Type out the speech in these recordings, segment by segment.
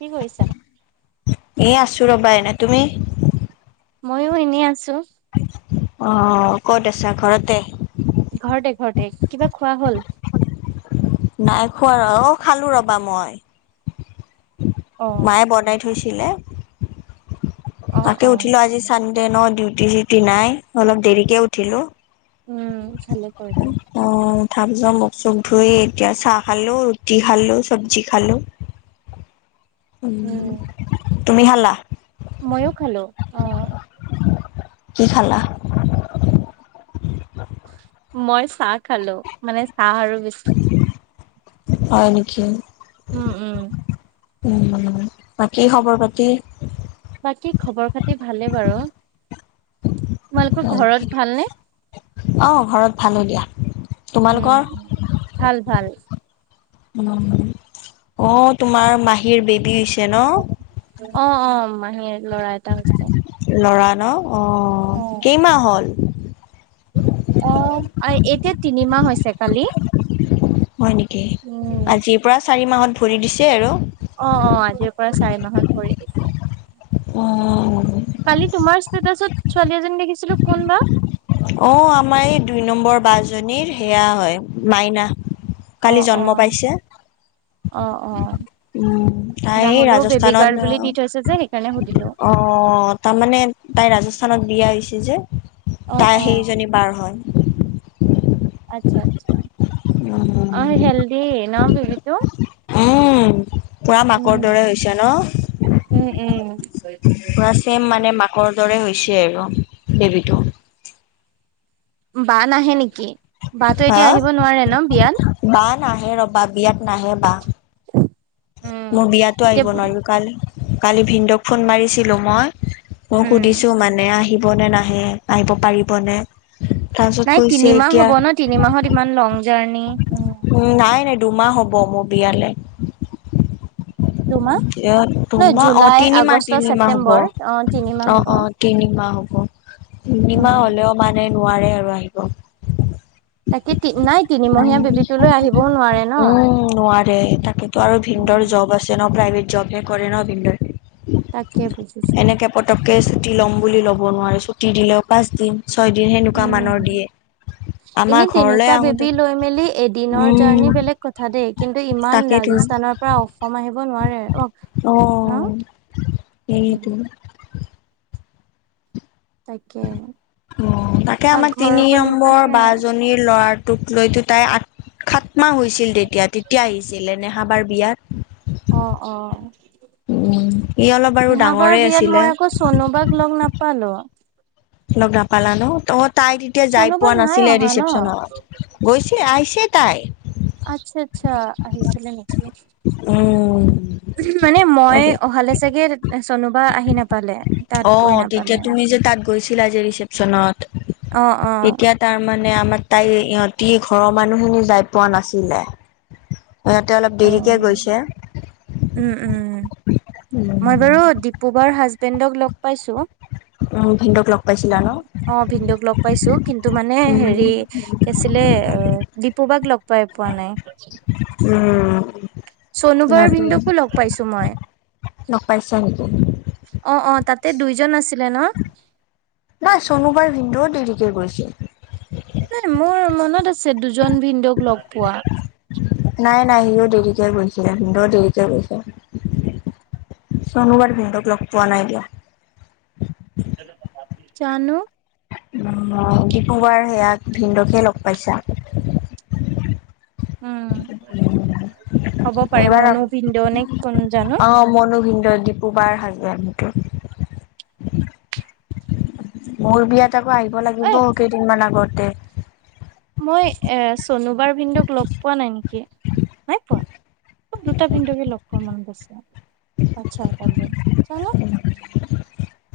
কি কৰিছা? এই, আছোঁ ৰ'বা এনে। ‌ তুমি? মাইয়ো এনে আছোঁ। অ'! ক'ত আছা ঘৰতে? ঘৰতে, ঘৰতে। কিবা খোৱা হ'ল? নাই খোৱা আৰু। খালোঁ ৰ'বা মই। অ', মায়ে, বনাই থ থৈছিলে। অ', তাকে, অ'। উঠিলোঁ আজি, চানদে ট্ৰেনৰ ডিউটি, চিউটি নাই। অলপ দেৰিকে উঠিলোঁ। উম! ভালে কৰিলা। [unintelligible] মুখ চোখ ধুই, এতিয়া চাহ খালোঁ, ৰুটি খালোঁ, চবজি খালোঁ। উম! তুমি খালা? মইয়ো খালোঁ। অ'! কি খালা? মই চাহ খালোঁ। মানে, চাহ আৰু বিস্কুট। হয় নেকি? উম! উম! উম! উম! বাকী খবৰ পাতি? বাকী খবৰ খাতি ভালে বাৰু। তোমালোকৰ ঘৰত ভালনে? অ ঘৰত ভালো দিয়া উম! তোমালোকৰ ভাল, ভাল। অ'!। অ'! তোমাৰ মাহী ৰ বেবী হৈছে ন'? অ', অ', মাহীৰ ল'ৰা এটা হৈছে। ল'ৰা। ন' অ'! কেইমাহ হ'ল? অ'! এতিয়া তিনিমাহ হৈছে কালি। হয় নেকি? উম, আজিৰ পৰা চাৰি মাহত ভৰি দিছে আৰু। অ'! অ'! আজিৰ পৰা চাৰি মাহত ভৰি দিছে। অঁ! কালি তোমাৰ ষ্টেটাছত ছোৱালী এজনী দেখিছিলোঁ কোন বা? অ আমাৰ এই দুই নম্বৰ বা জনীৰ সেয়া হয় মাইনা অ কালি অ জন্ম পাইছে অ অ উম তাই ৰাহুলেও বেবী ৰাজস্থানত গাৰ্ল বুলি দি থৈছে যে সেইকাৰণে সুধিলো অ তাৰমানে তাই ৰাজস্থানত বিয়া হৈছে যে অ তাই অ সেইজনী বাৰ হয় হয় অ হেল্দি ন বিবিটো উম, পুৰা মাকৰ দৰে হৈছে উম ন? উম পুৰা চেম মানে মাকৰ দৰে হৈছে আৰু ববিটো বা নাহে নেকি? বাতো এতিয়া হা আহিব নোৱাৰে ন বিয়াত। বা নাহে ৰবা বিয়াত নাহে বা উম মোৰ বিয়াতো এতিয়া আহিব নোৱাৰিলোঁ কাল কালি ভিনদক ফোন মাৰিছিলোঁ মই মই উম সুধিছো মানে আহিব নে নাহে আহিব পাৰিব নে? নাই তিনিমাহ হ'ব ন তিনি মাহত ইমান লং জাৰ্ণি উম নাই নাই দুমাহ হ'ব মোৰ বিয়ালে দুুমাহ? নহয় দুমাহ অ জুলাই তিনিমাহ আগষ্ট তিনিমাহ হ'ব ছেপ্তেম্বৰ অ অ তিনিমাহ হ'ব। অ তিনিমাহ হ'ব উম তিনিমাহ হ'লেও মানে নোৱাৰে আৰু আহিব তাকে তি নাই তিনিমহীয়া উম বেবীটোলৈ আহিবও নোৱাৰে ন নোৱাৰে তাকেতো আৰু ভিনদৰ জব আছে ন প্ৰাইভেট জব কৰে ন তাকে বুজিছো এনেকে পতককে টি ল'ম বুলি ল'ব নোৱাৰে টি দিলে পাঁচদিন। ছয়দিন সেনেকুৱা মানৰ উম দিয়ে এনে আমাৰ ঘৰলৈ তেনেকুৱা বেবী আহোতে। লৈ মেলি এদিনৰ উম জাৰ্ণি বেলেগ কথা দেই কিন্তু ইমান তাকেইতো ৰাজস্থানৰ পৰা অসম আহিব নোৱাৰে। অফ। অ সেইটো। তাকে তাকে আ আমাৰ তিনি ঘৰখন মানে নম্বৰ বা জনীৰ ল'ৰা। তোক লৈতো তাই আঠ খাত মাহ হৈছিল তেতিয়া তেতিয়া আহিছিল এ নেহাবাৰ বিয়াত। অ-অ। উম ই অলপ বাৰু নেহাবাৰ ডাঙৰে বিয়াত আছিলে মই আকৌ চোনোবাক লগ নাপালো। লগ নাপালা ন তহত। তাই তেতিয়া যাই চনুবা পোৱা নাই নাছিলে অহা ন ৰিচেপচনৰত গৈছে আহিছে তাই। আচ্ছা-আচ্ছা আহিছিলে নেকি উম মানে মই তাকে অহালে চাগে। চনুবা আহি নাপালে তাত অ গৈ নাপালে তেতিয়া তুমি যে তাত গৈছিলা যে ৰিচেপচনত। অ অ এতিয়া তাৰমানে আমা। তাই ইহঁতি ঘৰৰ মানুহখিনি যাই পোৱা নাছিলে। সিহঁতে অলপ দেৰিকে গৈছে। উম-উম উম, মই বাৰু দীপুবাৰ হাজবেণ্ডক লগ। পাইছোঁ। ভিনদৌক লগ পাই। অ ভিন্দুক লগ পাইছো কিন্তু মানে উম, হেৰি কি আছিলে অ দিপুবাক লগ। পাই পোৱা নাই। উম চোনোবাৰ ভিন্দকো লগ পাইছো মই। লগ পাইছা নেকি। তে দুইজন আছি। নাই চোনোবাৰ ভিনন্দেও দেৰিকে গৈছে। নাই মোৰ মনত আছে দুজন ভিনন্দৌক লগ পোৱা। নাই নাই সিও দেৰিকে গৈছিলে সও দেৰিকে গৈছে। চচনোবাৰ ভিনদেউ লগ পোৱা নাই দিয়ক। জানো। ডিপুগৰ সেয়াক ভিনদৌকে লগ পাইছা। উম উম হ'ব পাৰে এইবাৰ মনো ভিনদেউ নে কোন জানো অ মনো ভিন্দৌ দিপু বাৰ হাজবেণ্ড। [unintelligible] মোৰ বিয়াত আকৌ আহিব এ লাগিব কেইদিনমান আগতে। মই এ চোনোবাৰ ভিন্দৌক লগ পোৱা নাই নেকি নাই পোৱা। দুটা ভিনদৌকে লগ পোৱা মনত আছে আচ্ছা তালে জানো।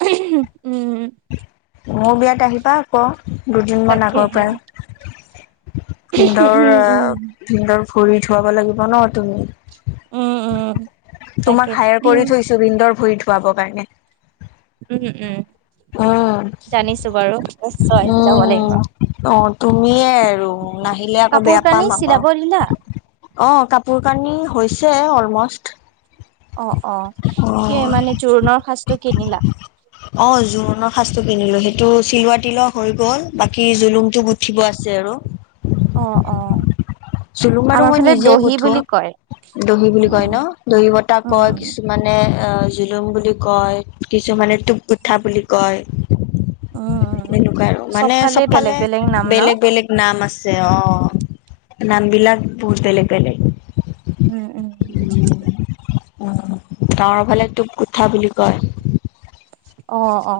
[unintelligible] মোৰ বিয়াত আহিবা আকৌ দুদিনমান আগৰ তাকেহে পৰাই। ভিন্দৌৰ উম আ উম ভিন্দৌৰ ভৰি ধুৱাব লাগিব ন তুমি। উম-উম তোমাক হায়াৰ কৰি থৈছো ভিন্দৰ ভৰি ধুৱাবৰ কাৰণে। উম উম উম জানিছো বাৰু নিশ্চয় যাব উম লাগিব। অ তুমিয়ে আৰু নাহিলে আকৌ কাপোৰ বেয়া কানি পাম আক। চিলাব দিলা অ কাপোৰ কানি হৈছে অলমষ্ট। অ-অ অ কি মানে জোৰোণৰ সাঁজটো কিনিলা। ৰ সজটো কিনিলো সেইটো চিলুৱা তিলোৱা হৈ গ'ল বাকি জুলুমটো গুঠিব আছে আৰু। অ-অ চুলুমাটো মই নিজে গুঠো দহি বুলি কয় উম ন দহি বতাহ কয় উম কিছুমানে। অ জুলুম বুলি কয় কিছুমানে টোপগোঠা বুলি কয় কয় উম উম তেনেকুৱা আৰু মানে বেলেগ চবফালে বেলেগ নাম ন বেলেগ বেলেগ নাম আছে। ছে অ নাম বিলাক বহুত বেলেগ বেলেগ উম উম বুজিছো গাঁৱৰ ফালে টোপগোঠা বুলি কয়। অ অ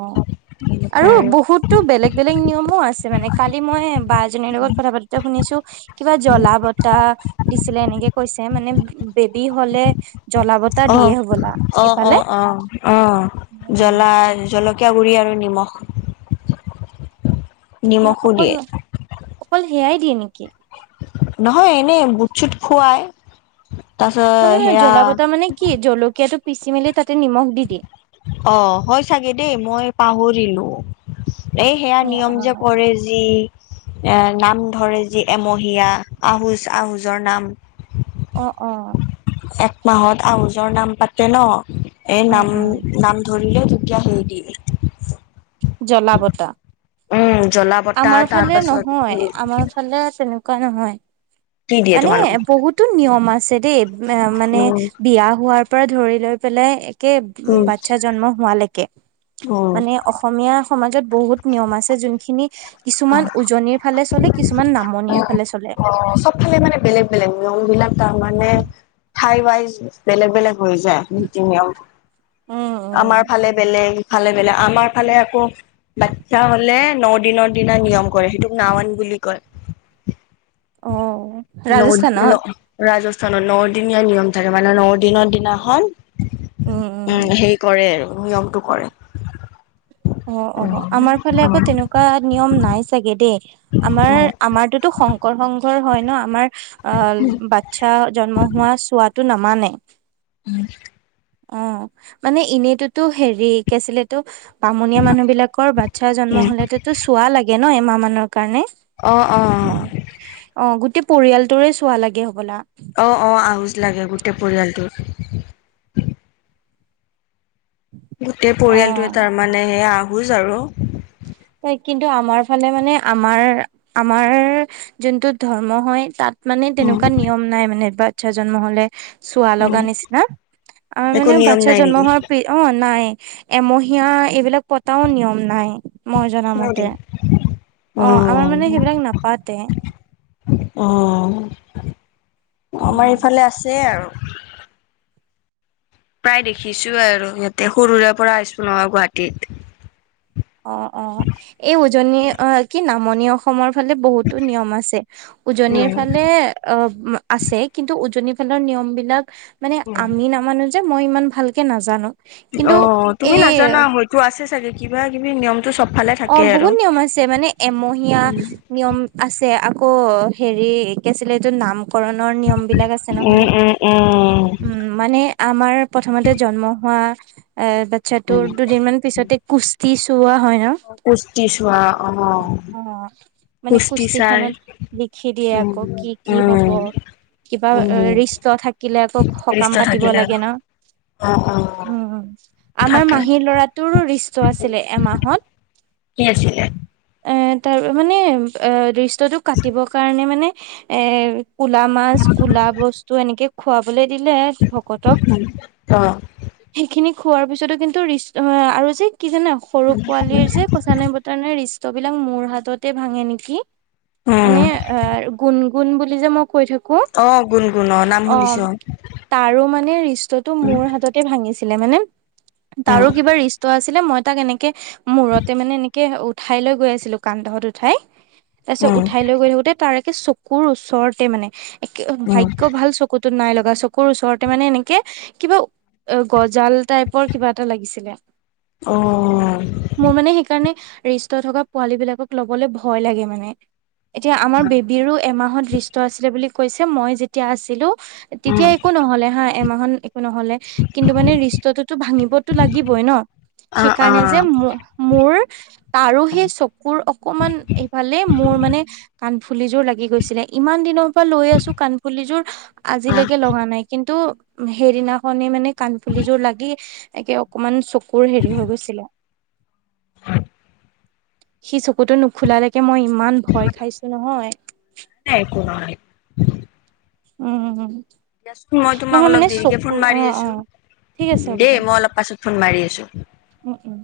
আৰু বহুতো বেলেগ বেলেগ নিয়মো আছে মানে কালি মই বা এ জনীৰ লগত কথা পাতোতে শুনিছো। কিবা জলা বতাহ দিছিলে এনেকে কৈছে মানে বেবি হলে জ্বলা বতা দিয়ে আহ হবলা আহ এইফালে অ আহ আহ উম, জলা জলকীয়া গুঢ়ি আৰু নিমখ আচ্ছা নিমখো অকল দিয়ে অকল হেয়াই দিয়ে নেকি। নহয় এনে বুটছুট খুৱাই তাৰপিছত নহয় নহয় জ্বলা সেয়া পতা মানে কি জলকীয়াটো পিচি মেলি তাতে নিমখ দি দিয়ে অ হয় চাগে দেই মই পাহৰিলো এই সেয়া অ', নিয়ম যে কৰে যি এ নাম ধৰে যি এমহীয়া আহোজ আহোজৰ নাম অ এক মাহত আউজৰ নাম পাতে ন এই উম, নাম উম, নাম ধৰি [unintelligible] জলা বতা জ্বলা বতা আমাৰ তাৰ ফালে পাছত নহয় উম আমাৰ ফালে তেনেকুৱা তেনেকুৱা নহয় কি দিয়ে তোমালোকক মানে বহুতো নিয়ম আছে দেই মানে উম বিয়া হোৱাৰ পৰা ধৰি লৈ পেলাই একে বাচ্ছা জন্ম হোৱালৈকে অ মানে অসমীয়া সমাজত বহুত নিয়ম আছে যোনখিনি কিছুমান উজনিৰ ফালে চলে কিছুমান নামনিৰ ফালে চলে অ বেলেগ বেলেগ নিয়ম বিলাক তাৰ মানে ঠাই ৱাইজ বেলেগ বেলেগ হৈ যায় নীতি নিয়ম উম, আমাৰ উম। ফালে বেলেগ ভালে হেফালে আমাৰ ফালে আকৌ বাচ্ছা হলে ন দিনত দিনা নিয়ম কৰে সেইটোক নামান বুলি কয় অ ল ৰাজস্থানত? ল ৰাজ ত ন দিনীয়া নিয়ম থাকে মানে ন দিনৰ দিনাখন, উম হেৰি কৰে আৰু নিয়মটো কৰে। অ অ আমাৰ ফালে আকৌ তেনেকুৱা নিয়ম নাই চাগে দেই। আমাৰ আমাৰটোতো শংকৰ সংঘৰ হয় ন, আমাৰ আহ, বাচ্ছা জন্ম হোৱা চোৱাটো নামানে। আৰু অ মানে এনেইতোতো হেৰিকেছিলেতো বামনীয়া মানুহ বিলাকৰ বাচ্ছাৰ জন্ম উম হলেতেতো চোৱা লাগে ন এমাহ মানৰ কাৰণে, অ অ অ গোটেই পৰিয়ালটোৰে চোৱা লাগে হবলা। অ অ আহোজ লাগে গোটেই পৰিয়ালটোৰ। গোটেই অ পৰিয়ালটোৱে তাৰমানে সেই আহোজ আৰু ত কিন্তু আমাৰ ফালে মানে আমাৰ আমাৰ যোনটো ধৰ্ম হয় তাত মানে তেনেকুৱা উম নিয়ম নাই মানে বাচ্ছা জন্ম হলে চোৱা লগা উম নিচিনা, আমাৰ একো মানে নিয়ম বাচ্ছা নাই জন্ম নেকি হোৱাৰ অ নাই এমহীয়া এইবিলাক পতাওঁ নিয়ম নাই, মই জনা মতে। অ আমাৰ মানে সেইবিলাক নাপাতে। উম আমাৰ উম। ইফালে আছে আৰু প্ৰায় দেখিছোৱে আৰু সিহঁতে সৰুৰে পৰা আছো নহয় গুৱাহাটীত। অ' মণিঅসমৰ ফালে বহুতো নিয়ম আছে, উজনিৰ উম। ফালে অ আছে কিন্তু উজনিৰ খেলৰ নিয়মবিলাক মানে উম। আমি নামানো যে মই ইমান ভালকে নাজানো। কিন্তু অ তুমি এই নাজানা হয়তো আছে চাগে কিবা কিবি নিয়ম অ বহুত নিয়ম আছে মানে, এমহীয়া উম। নিয়ম আছে আকৌ হেৰি কি আছিলে এইযোৰ নাম কৰণৰ নিয়ম বিলাক আছে উম, নহয়, উম, উম, উম মানে আমাৰ প্ৰথমতে জন্ম হোৱা এ বাচ্ছাটো দুদিন মান পিছতে কুস্তি তোৱা হয় ন। কুস্তি চোৱা অ। অ মানে কুস্তি চাই। কুস্তিখনত লিখি দিয়ে আকৌ উম, কি কি হ'ব উম, কিবা উম, ৰিষ্ট থাকিলে আকৌ সকাম ৰিষ্ট পাতিব থাকিলে লাগে ন। অ', অ'। উম আমাৰ থাকে মাহীৰ লৰাটোৰো ৰিস্থ আছিলে এমাহত। কি আছিলে? এ তাৰ মানে এ ৰিছ তটো কাটিবৰ কাৰণে মানে এ কুলা মাছ, কুলা বস্তু এনেকে খোৱা ক দিলে ভকতক, অ'। সেইখিনি খোৱাৰ পিছতো কিন্তু ৰিস আৰু যে কি জানা সৰু পোৱালিৰ যে সচা নাই বতা নে ৰিস্ক ত বিলাক মোৰ হাততে ভাঙে নেকি, উম, মানে অ গুণ গুণ বুলি যে মই কৈ থাকো কো, অ' গুণগুণ নাম অ শুনিছো তাৰো মানে ৰিষ্টটো উম, মোৰ হাততে ভাঙিছে। কেলে মানে, তাৰো উম, কিবা ৰিষ্ট আছিলে মই তাক এনেকে মূৰত তে মানে এনেকে উঠাই লৈ গৈ আছিলো কান্ধত উঠাই, তাৰ পিছত উম, উঠাই লৈ গৈ থাকোতে তাৰে চক কোৰ ওচৰতে মানে, একে উম, ভাগ্য ভাল চকুতো নাই লগ বা চকুৰ ওচৰতে মানে এনেকে কিবা অ গজাল টাইপৰ কিবা এটা লাগিছিলে। মোৰ অহ। মানে সেইকাৰণে ৰিষ্ট থকা পোৱালী বিলাকক ল'বলৈ ভয় লাগে মানে। এতিয়া আমাৰ বেবীৰো এমাহত ৰিষ্ট আছিলে বুলি কৈছে মই যেতিয়া আছিলো তেতিয়া উম, একো নহলে হা এমাহন নহলে কিন্তু মানে ৰিষ্টটোতো ভাঙিবতো লাগিবই ন, আ, আ, সেইকাৰণে যে ম মোৰ তাৰো সেই চকুৰ অকমান এইফালে মোৰ মানে কাণফুলিযোৰ লাগি কৈছিলে ইমান দিনৰ পৰা লৈ আছো কাণফুলিযোৰ আ। আজিলৈকে লগা নাই কিন্- কিন্তু সেইদিনাখনে মানে কাণফুলিযোৰ লাগি একে অকমান চ- কোৰ হেৰি হৈ গৈছিলে। সি চকুটো নুখোলালৈকে মই ইমান ভয় খাইছো নহয়। নাই একো [inaudible] উম উম উম। দিয়াচোন মই তোমাক অলপ দেৰিকে ফোন অ মাৰি অ আছো ঠিক আছে হ'ব দেই দিয়া মই অলপ পাছত। ফোন মাৰি আছোঁ। উম উম